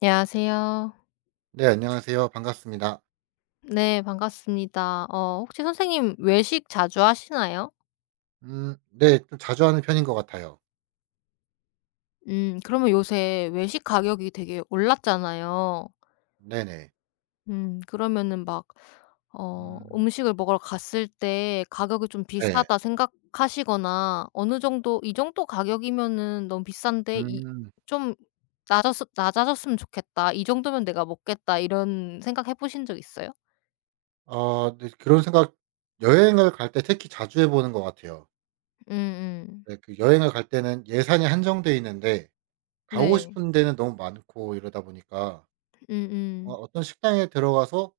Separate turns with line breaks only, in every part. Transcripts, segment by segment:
안녕하세요.
네, 안녕하세요. 반갑습니다.
네 반갑습니다. 혹시 선생님 외식 자주 하시나요?
음, 네, 좀 자주 하는 편인 것 같아요.
그러면 요새 외식 가격이 되게 올랐잖아요.
네네.
그러면은 막
음.
음식을 먹으러 갔을 때 가격이 좀
네.
비싸다 생각하시거나 어느 정도 '이 정도 가격이면은 너무 비싼데 이
음.
좀 낮았 낮아졌으면 좋겠다. 이 정도면 내가 먹겠다.' 이런 생각해 보신 적 있어요?
네, 그런 생각 여행을 갈 때 특히 자주 해 보는 것 같아요.
음음.
네, 그 여행을 갈 때는 예산이 한정돼 있는데 가고
네.
싶은 데는 너무 많고 이러다 보니까
음음.
어떤 식당에 들어가서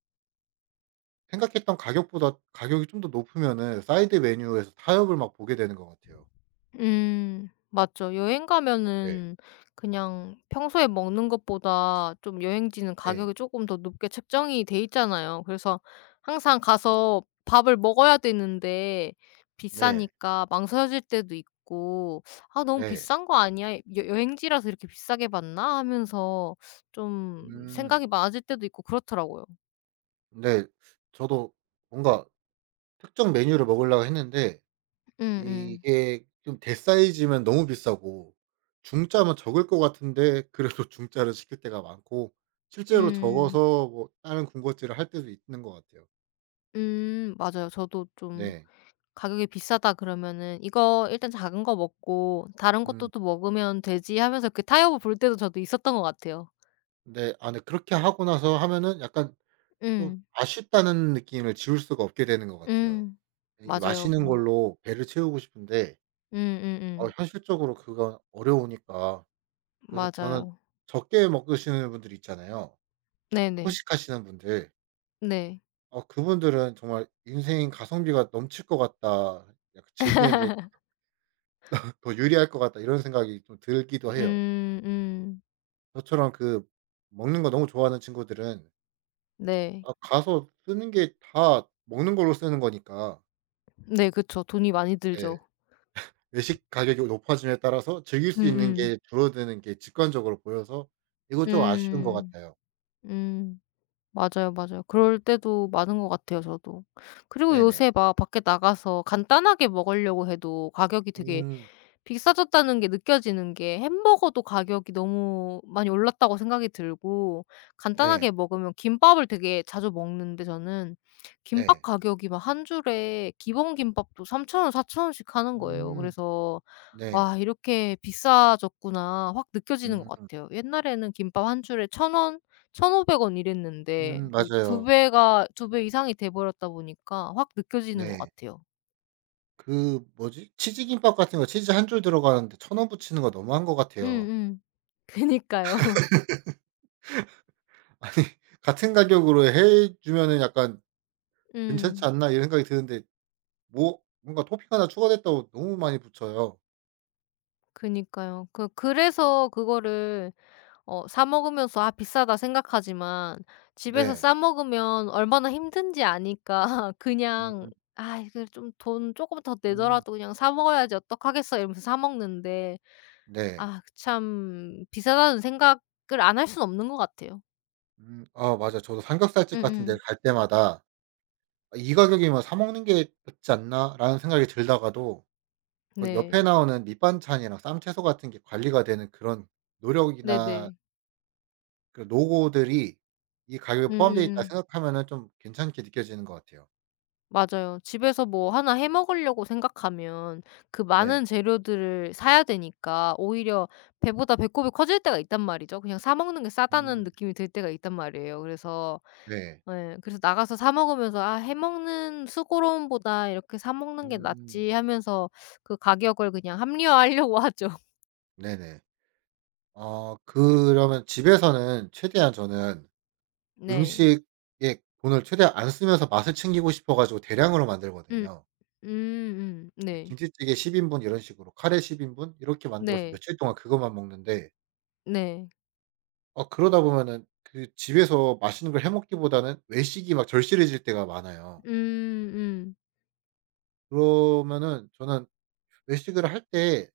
생각했던 가격보다 가격이 좀 더 높으면은 사이드 메뉴에서 타협을 막 보게 되는 것 같아요.
음. 맞죠. 여행
네.
가면은 그냥 평소에 먹는 것보다 좀 여행지는
네
가격이 조금 더 높게 책정이 돼 있잖아요. 그래서 항상 가서 밥을 먹어야 되는데
네.
비싸니까 망설여질 때도 있고 '아 너무
네.
비싼 거 아니야? 여 여행지라서 이렇게 비싸게 받나?' 하면서 좀
음.
생각이 많아질 때도 있고 그렇더라고요.
네. 저도 뭔가 특정 메뉴를 먹으려고 했는데
음음.
이게 좀 대사이즈면 너무 비싸고 중짜면 적을 것 같은데 그래도 중짜를 시킬 때가 많고 실제로
음.
적어서 뭐 다른 군것질을 할 때도 있는 것 같아요.
맞아요. 저도 좀
네.
가격이 비싸다 그러면은 '이거 일단 작은 거 먹고 다른 것도
음.
또 먹으면 되지.' 하면서 그 타협을 볼 때도 저도 있었던 것 같아요.
네. 아 네, 그렇게 하고 나서 하면은 약간 좀
음.
아쉽다는 느낌을 지울 수가 없게 되는 것 같아요.
음.
이
맞아요.
맛있는
음.
걸로 배를 채우고 싶은데
음음음.
현실적으로 그건 어려우니까 그래서 저는
맞아요.
적게 먹 드시는 분들 있잖아요.
네네.
소식하시는 분들.
네.
그분들은 정말 '인생 가성비가 넘칠 것 같다. 약간 즐기는데 더 유리할 것 같다.' 이런 생각이 좀 들기도 해요.
음 음.
저처럼 그 먹는 거 너무 좋아하는 친구들은
네.
아, 가서 쓰는 게 다 먹는 걸로 쓰는 거니까
네 그쵸. 돈이 많이
네,
들죠.
외식 가격이 높아짐에 따라서 즐길 수 있는
음음.
게 줄어드는 게 직관적으로 보여서 이거 좀 아쉬운 것
음.
같아요.
음. 맞아요, 맞아요. 그럴 때도 많은 것 같아요 저도. 그리고
네네.
요새 막 밖에 나가서 간단하게 먹으려고 해도 가격이 되게
음.
비싸졌다는 게 느껴지는 게 햄버거도 가격이 너무 많이 올랐다고 생각이 들고
네.
간단하게 먹으면 김밥을 되게 자주 먹는데 저는 김밥
네.
가격이 막 한 줄에 기본 김밥도 3,000 원, 4,000 씩 하는 거예요.
음.
그래서
네.
'와 이렇게 비싸졌구나.' 확 느껴지는 것
음.
같아요. 옛날에는 김밥 한 줄에 1,000 원, 1,500원 이랬는데
음,
거의 두
맞아요.
배가 두 배 이상이 돼 버렸다 보니까 확 느껴지는 것
네.
같아요.
그 뭐지? 치즈김밥 같은 거 치즈 한 줄 들어가는데 천 원 붙이는 거 너무한 것 같아요.
음음. 그니까요.
아니 같은 가격으로 해 주면은 약간 '괜찮지
음.
않나?' 이런 생각이 드는데 뭔가 토핑 하나 추가됐다고 너무 많이 붙여요.
그니까요. 그래서 그거를 사 먹으면서 '아 비싸다.' 생각하지만 집에서
네.
싸 먹으면 얼마나 힘든지 아니까 그냥
음
'아 이거 좀 돈 쪼끔 더
음
내더라도 그냥 사 먹어야지 어떡하겠어.' 이러면서 사 먹는데
네.
아 그 참 비싸다는 생각을 안 할 수는 없는 것 같아요.
아 맞아, 저도 삼겹살집 같은 데
음음.
갈 때마다 '아 이 가격이면 사 먹는 게 낫지 않나?'라는 생각이 들다가도 그 옆에
네.
나오는 밑반찬이랑 쌈채소 같은 게 관리가 되는 그런 노력이나
네네.
그 노고들이 이 가격에 포함되어 있다
음음음.
생각하면은 좀 괜찮게 느껴지는 것 같아요.
맞아요. 집에서 뭐 하나 해 먹으려고 생각하면 그
네.
많은 재료들을 사야 되니까 오히려 배보다 배꼽이 커질 때가 있단 말이죠. 그냥 사 먹는 게 싸다는
음.
느낌이 들 때가 있단 말이에요. 그래서
네.
예 그래서 나가서 사 먹으면서 '아 해 먹는 수고로움보다 이렇게 사 먹는 게
음.
낫지.' 하면서 그 가격을 그냥 합리화하려고 하죠.
네네. 그러면 집에서는 최대한 저는
네.
음식에 돈을 최대한 안 쓰면서 맛을 챙기고 싶어 가지고 대량으로
음.
만들거든요.
음음. 네.
김치찌개 10 인분 이런 식으로 카레 10 인분 이렇게 만들어서
네.
며칠 동안 그것만 먹는데
네.
그러다 보면은 그 집에서 맛있는 걸 해 먹기보다는 외식이 막 절실해질 때가 많아요.
음 음.
그러면은 저는 외식을 할 때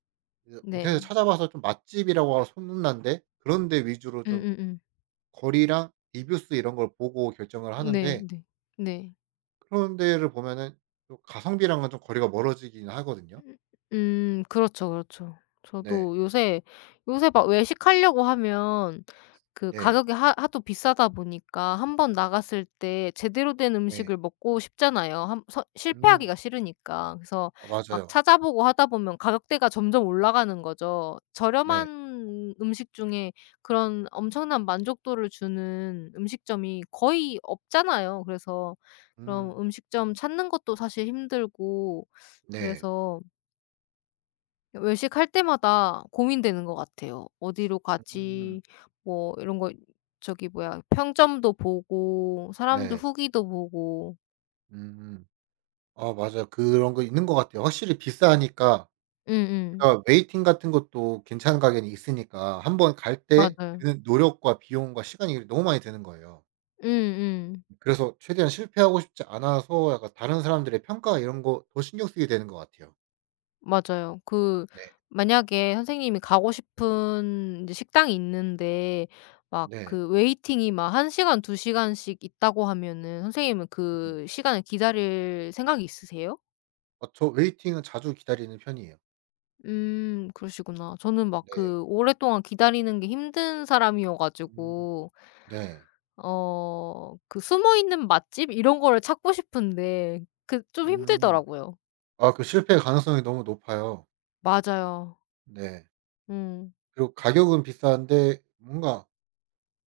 그 인터넷에
네.
찾아봐서 좀 맛집이라고 소문난데 그런 데 위주로 좀
음음음.
거리랑 리뷰 수 이런 걸 보고 결정을
네
하는데
네. 네.
그런 데를 보면은 또 가성비랑은 좀 거리가 멀어지긴 하거든요.
그렇죠, 그렇죠.
네.
저도 요새 막 외식하려고 하면 그
네.
가격이 하 하도 비싸다 보니까 한 번 나갔을 때 제대로 된
네.
음식을 먹고 싶잖아요. 한, 서
음.
실패하기가 싫으니까. 그래서 막
맞아요.
찾아보고 하다 보면 가격대가 점점 올라가는 거죠.
네.
저렴한 음식 중에 그런 엄청난 만족도를 주는 음식점이 거의 없잖아요. 그래서 그럼
음.
음식점 찾는 것도 사실 힘들고
네.
그래서 외식할 때마다 고민되는 것 같아요. '어디로
음.
가지?' 뭐 이런 거 저기 뭐야 평점도 보고 사람들
네.
후기도 보고.
음. 아 맞아요. 그런 거 있는 것 같아요. 확실히 비싸니까
응응.
그러니까 웨이팅 같은 것도 괜찮은 가격이 있으니까 한 번 갈 때
맞아요.
드는 노력과 비용과 시간이 너무 많이 드는 거예요.
응응.
그래서 최대한 실패하고 싶지 않아서 약간 다른 사람들의 평가 이런 거 더 신경 쓰게 되는 것 같아요.
맞아요. 그
네.
만약에 선생님이 가고 싶은 제 식당이 있는데 막
네.
그 웨이팅이 막 한 시간 두 시간씩 있다고 하면은 선생님은
음.
그 시간을 기다릴 생각이 있으세요?
저 웨이팅은 자주 기다리는 편이에요.
그러시구나. 저는 막
네.
그 오랫동안 기다리는 게 힘든 사람이어
음.
가지고
네.
그 숨어 있는 맛집 이런 거를 찾고 싶은데 그 좀
음.
힘들더라고요.
아 그 실패 가능성이 너무 높아요.
맞아요.
네.
음
그리고 가격은 비싼데 뭔가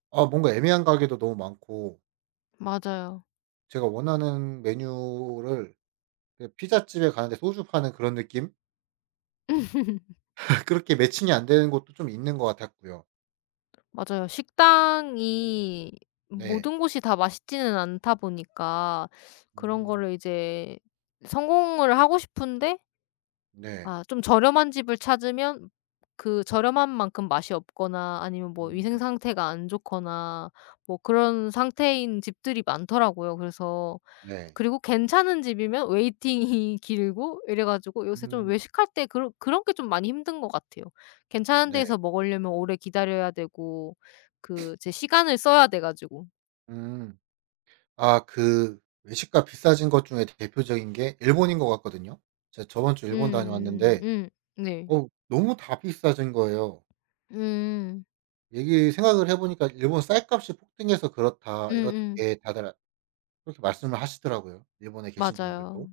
뭔가 애매한 가게도 너무 많고
맞아요.
제가 원하는 메뉴를 그 피자집에 가는데 소주 파는 그런 느낌? 그렇게 매칭이 안 되는 곳도 좀 있는 것 같았고요.
맞아요. 식당이
네.
모든 곳이 다 맛있지는 않다 보니까 그런
음.
거를 이제 성공을 하고 싶은데
네.
아 좀 저렴한 집을 찾으면 그 저렴한 만큼 맛이 없거나 아니면 뭐 위생
음.
상태가 안 좋거나 뭐 그런 상태인 집들이 많더라고요. 그래서
네.
그리고 괜찮은 집이면 웨이팅이 길고 이래 가지고 요새 좀
음.
외식할 때 그런 게 좀 많이 힘든 것 같아요. 괜찮은
네.
데에서 먹으려면 오래 기다려야 되고 그 제 시간을 써야 돼 가지고.
음. 아 그 외식가 비싸진 것 중에 대표적인 게 일본인 것 같거든요. 제가 저번 주 일본
음.
다녀왔는데
음. 네.
너무 다 비싸진 거예요.
음.
얘기 생각을 해 보니까 "일본 쌀값이 폭등해서 그렇다."
음음.
이렇게 다들 그렇게 말씀을 하시더라고요, 일본에 계신 분들도.
맞아요.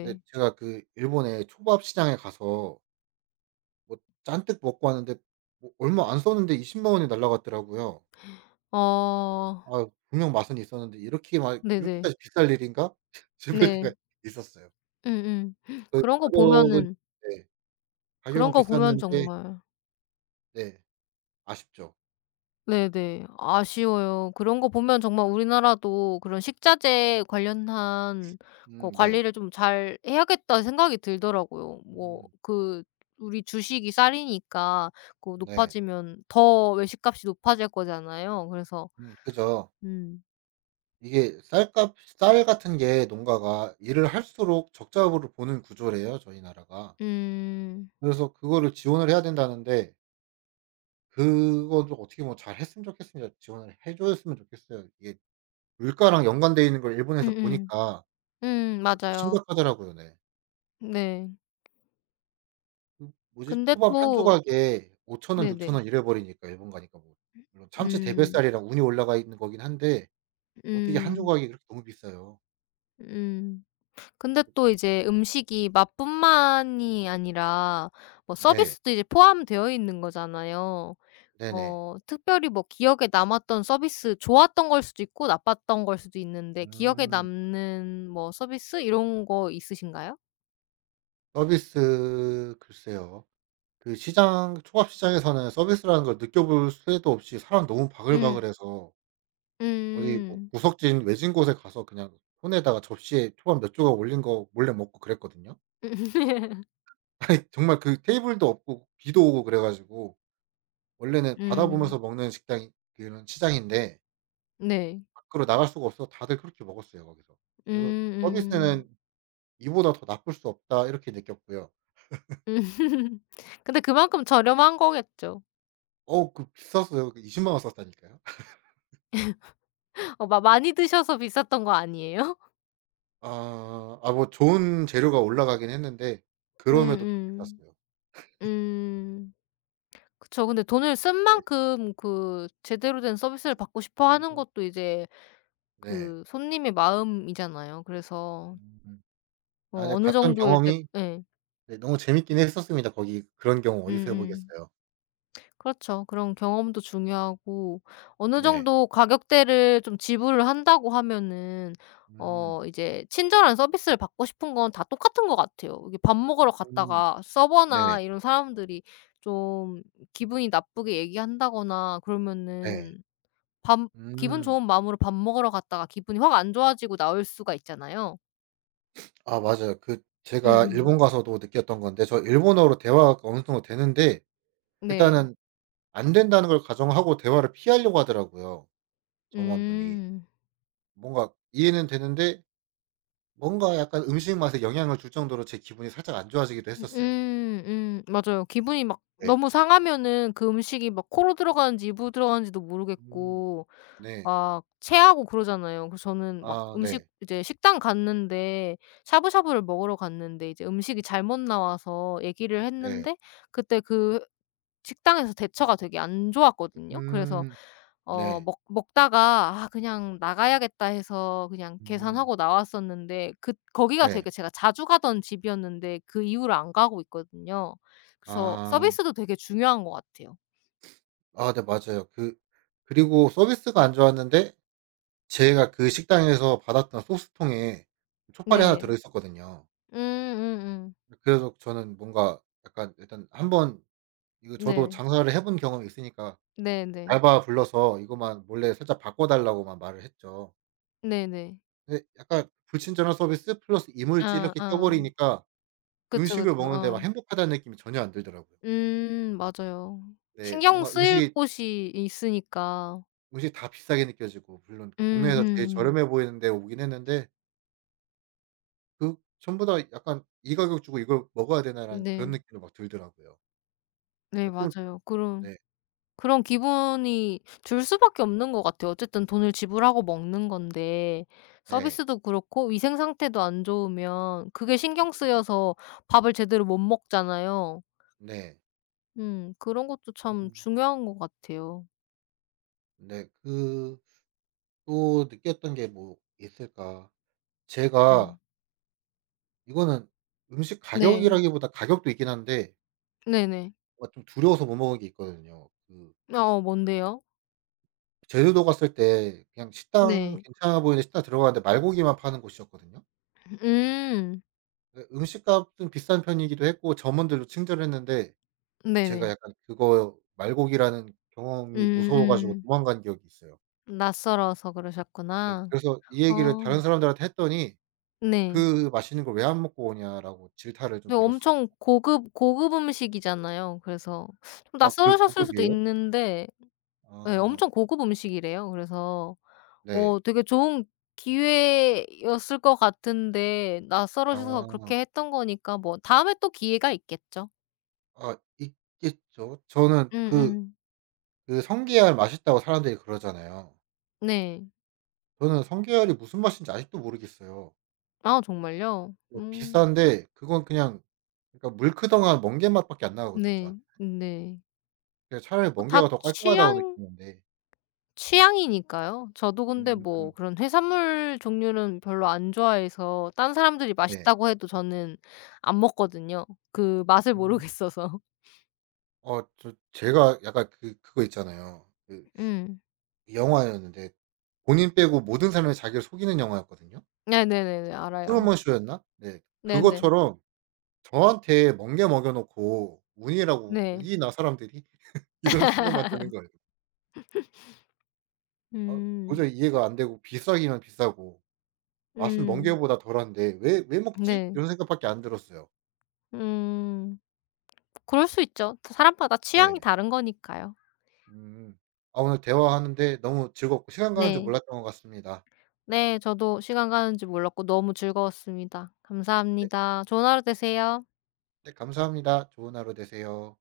근데 제가 그 일본의 초밥 시장에 가서 뭐 잔뜩 먹고 왔는데 뭐 얼마 안 썼는데 2 0만 원이 날아갔더라고요.
어.
'아 분명 맛은 있었는데 이렇게 막
네네.
이렇게까지 비쌀 일인가?' 싶을
네.
때가 있었어요.
음음.
그
그런 거
가격은
보면은
네.
그런
가격은
거 보면
비쌌는데
정말
네. 아쉽죠.
네네. 아쉬워요. 그런 거 보면 정말 우리나라도 그런 식자재 관련한 거
네.
관리를 좀 잘 해야겠다 생각이 들더라고요. 뭐
음
그 우리 주식이 쌀이니까 그
네.
높아지면 더 외식값이 높아질 거잖아요. 그래서
그죠.
음.
이게 쌀값 쌀 같은 게 농가가 일을 할수록 적자업으로 보는 구조래요, 저희 나라가.
음.
그래서 그거를 지원을 해야 된다는데 그거를 어떻게 뭐 잘 했으면 좋겠습니다. 지원을 해 줬으면 좋겠어요. 이게 물가랑 연관되어 있는 걸 일본에서
음음.
보니까 그걸 또
맞아요.
하더라고요 네.
네.
그 뭐지?
근데
초밥 한
또
조각에 5천 원, 6천
네네.
원 이래 버리니까 일본 가니까 뭐. 물론 참치
음.
대뱃살이랑 운이 올라가 있는 거긴 한데 어떻게 한
음.
조각이 그렇게 너무 비싸요.
음. 근데 또 이제 음식이 맛뿐만이 아니라 뭐
네.
서비스도 이제 포함되어 있는 거잖아요.
네네.
특별히 뭐 기억에 남았던 서비스 좋았던 걸 수도 있고 나빴던 걸 수도 있는데 기억에
음.
남는 뭐 서비스 이런 거 있으신가요?
서비스 글쎄요. 그 시장 초밥 시장에서는 서비스라는 걸 느껴볼 새도 없이 사람 너무
음.
바글바글해서 어디 뭐
음.
구석진 외진 곳에 가서 그냥 손에다가 접시에 초밥 몇 조각 올린 거 몰래 먹고 그랬거든요. 아니 정말 그 테이블도 없고 비도 오고 그래 가지고 원래는 바다
음.
보면서 먹는 식당이 그런 시장인데
네.
밖으로 나갈 수가 없어서 다들 그렇게 먹었어요 거기서. 그래서
음음. 음.
서비스는 이보다 더 나쁠 수 없다 이렇게 느꼈고요.
음. 근데 그만큼 저렴한 거겠죠.
어우 그 비쌌어요. 그 20만 원 썼다니까요.
어 마 많이 드셔서 비쌌던 거 아니에요?
뭐 좋은 재료가 올라가긴 했는데 그럼에도 좀
음음.
비쌌어요.
음. 음. 그쵸. 근데 돈을 쓴
네.
만큼 그 제대로 된 서비스를 받고 싶어 하는
음.
것도 이제
네.
그 손님의 마음이잖아요. 그래서
음. 아
뭐
네
어느
갔던
정도 이제
경험이
예.
네 너무 재밌긴 했었습니다. 거기 그런 경우 어디서 해
음음.
보겠어요.
그렇죠. 그런 경험도 중요하고 어느
네.
정도 가격대를 좀 지불을 한다고 하면은
음.
이제 친절한 서비스를 받고 싶은 건 다 똑같은 것 같아요. 이게 밥 먹으러
음.
갔다가
네.
서버나 이런 사람들이 좀 기분이 나쁘게 얘기한다거나
네.
그러면은 밥 기분
음.
좋은 마음으로 밥 먹으러 갔다가 기분이 확 안 좋아지고 나올 수가 있잖아요.
아 맞아요. 그 제가
음음.
일본 가서도 느꼈던 건데 저 일본어로 대화가 어느 정도 되는데
네.
일단은 안 된다는 걸 가정하고 대화를 피하려고 하더라고요, 점원분이.
음.
뭔가 이해는 되는데 뭔가 약간 음식 맛에 영향을 줄 정도로 제 기분이 살짝 안 좋아지기도 했었어요.
음 맞아요. 기분이 막
네.
너무 상하면은 그 음식이 막 코로 들어가는지 입으로 들어가는지도
음.
모르겠고
네.
막 체하고 그러잖아요. 그래서 저는 막
아
음식
네.
이제 식당 갔는데 샤브샤브를 먹으러 갔는데 이제 음식이 잘못 나와서 얘기를
네.
했는데 그때 그 식당에서 대처가 되게 안 좋았거든요. 그래서
음.
어
네.
먹 먹다가 '아 그냥 나가야겠다.' 해서 그냥
음.
계산하고 나왔었는데 그 거기가
네.
되게 제가 자주 가던 집이었는데 그 이후로 안 가고 있거든요. 그래서
아.
서비스도 되게 중요한 것 같아요.
아 네 맞아요. 그 그리고 서비스가 안 좋았는데 제가 그 식당에서 받았던 소스통에 초파리 나 들어
네.
있었거든요.
음음음.
그래서 저는 뭔가 약간 일단 한번 이거 저도
네.
장사를 해본 경험이 있으니까
네네.
알바 불러서 이것만 몰래 살짝 바꿔 달라고만 말을 했죠.
네네.
근데 약간 불친절한 서비스 플러스 이물질 이렇게 껴
아아.
버리니까
그쵸,
음식을
그쵸.
먹는데 막
어.
행복하다는 느낌이 전혀 안 들더라고요.
맞아요.
네.
신경
뭔가
쓰일
음식이
곳이 있으니까.
음식이 다 비싸게 느껴지고 물론
음 음
동네에서 제일
음.
저렴해 보이는 데 오긴 했는데 그 전부 다 약간 '이 가격 주고 이걸 먹어야 되나.'라는 그런
네.
느낌도 막 들더라고요.
네
네 좀
맞아요. 그런
네.
그런 기분이 들 수밖에 없는 것 같아요. 어쨌든 돈을 지불하고 먹는 건데
네.
서비스도 그렇고 위생 상태도 안 좋으면 그게 신경
음.
쓰여서 밥을 제대로 못 먹잖아요.
네.
그런 것도 참
음
중요한 것 같아요.
네. 그 또 느꼈던 게 뭐 있을까? 제가
음.
이거는 음식
네.
가격이라기보다 가격도 있긴 한데
네네.
뭔가 좀 두려워서 못 먹은 게 있거든요. 그
어 뭔데요?
제주도 갔을 때 그냥 식당
네.
괜찮아 보이는 식당 들어갔는데 말고기만 파는 곳이었거든요.
음.
네 음식값은 비싼 편이기도 했고 점원들도 친절했는데 제가
네네.
약간 그거 말고기라는 경험이 무서워 가지고
음음.
도망간 기억이 있어요.
낯설어서
예
그러셨구나.
그래서 이 얘기를
어
다른 사람들한테 했더니
네.
"그 맛있는 걸 왜 안 먹고 오냐."라고 질타를 좀
근데
들었어요.
엄청 고급 고급 음식이잖아요. 그래서 좀
아 그
낯설으셨을 수도
고급이에요?
있는데 예
아
엄청 고급 음식이래요. 그래서
네.
되게 좋은 기회였을 것 같은데 낯설으셔서
아.
그렇게 했던 거니까 뭐 다음에 또 기회가 있겠죠.
아 있겠죠. 저는 그
음음.
그 성게알 맛있다고 사람들이 그러잖아요.
네.
저는 성게알이 무슨 맛인지 아직도 모르겠어요.
아 정말요?
네
음.
비싼데 그건 그냥 그러니까 물크덩한 멍게 맛밖에 안 나거든요
네.
저한테.
네.
그냥 차라리
다
멍게가 더 깔끔하다고
취향
느끼는데.
취향이니까요. 저도 근데 뭐
음.
그런 해산물 종류는 별로 안 좋아해서 딴 사람들이
네.
맛있다고 해도 저는 안 먹거든요. 그 맛을
음.
모르겠어서.
저 제가 약간 그 그거 있잖아요. 그
음.
영화였는데 본인 빼고 모든 사람이 자기를 속이는 영화였거든요.
네네네네. 알아요.
트루먼 쇼였나? 네.
네네.
그것처럼 저한테 멍게 먹여 놓고 운이라고
네.
'우기나 사람들이?' 이런 생각만 드는 거예요. 아
음.
도저히 이해가 안 되고 비싸기만 비싸고 맛은
음.
멍게보다 덜한데 '왜 먹지?'
네.
이런 생각밖에 안 들었어요.
음. 그럴 수 있죠. 사람마다 취향이
네.
다른 거니까요.
음. 아 오늘 대화하는데 너무 즐겁고 시간 가는 줄
네.
몰랐던 것 같습니다.
네. 저도 시간 가는 줄 몰랐고 너무 즐거웠습니다.
네.
감사합니다. 좋은 하루 되세요.
네, 감사합니다. 좋은 하루 되세요.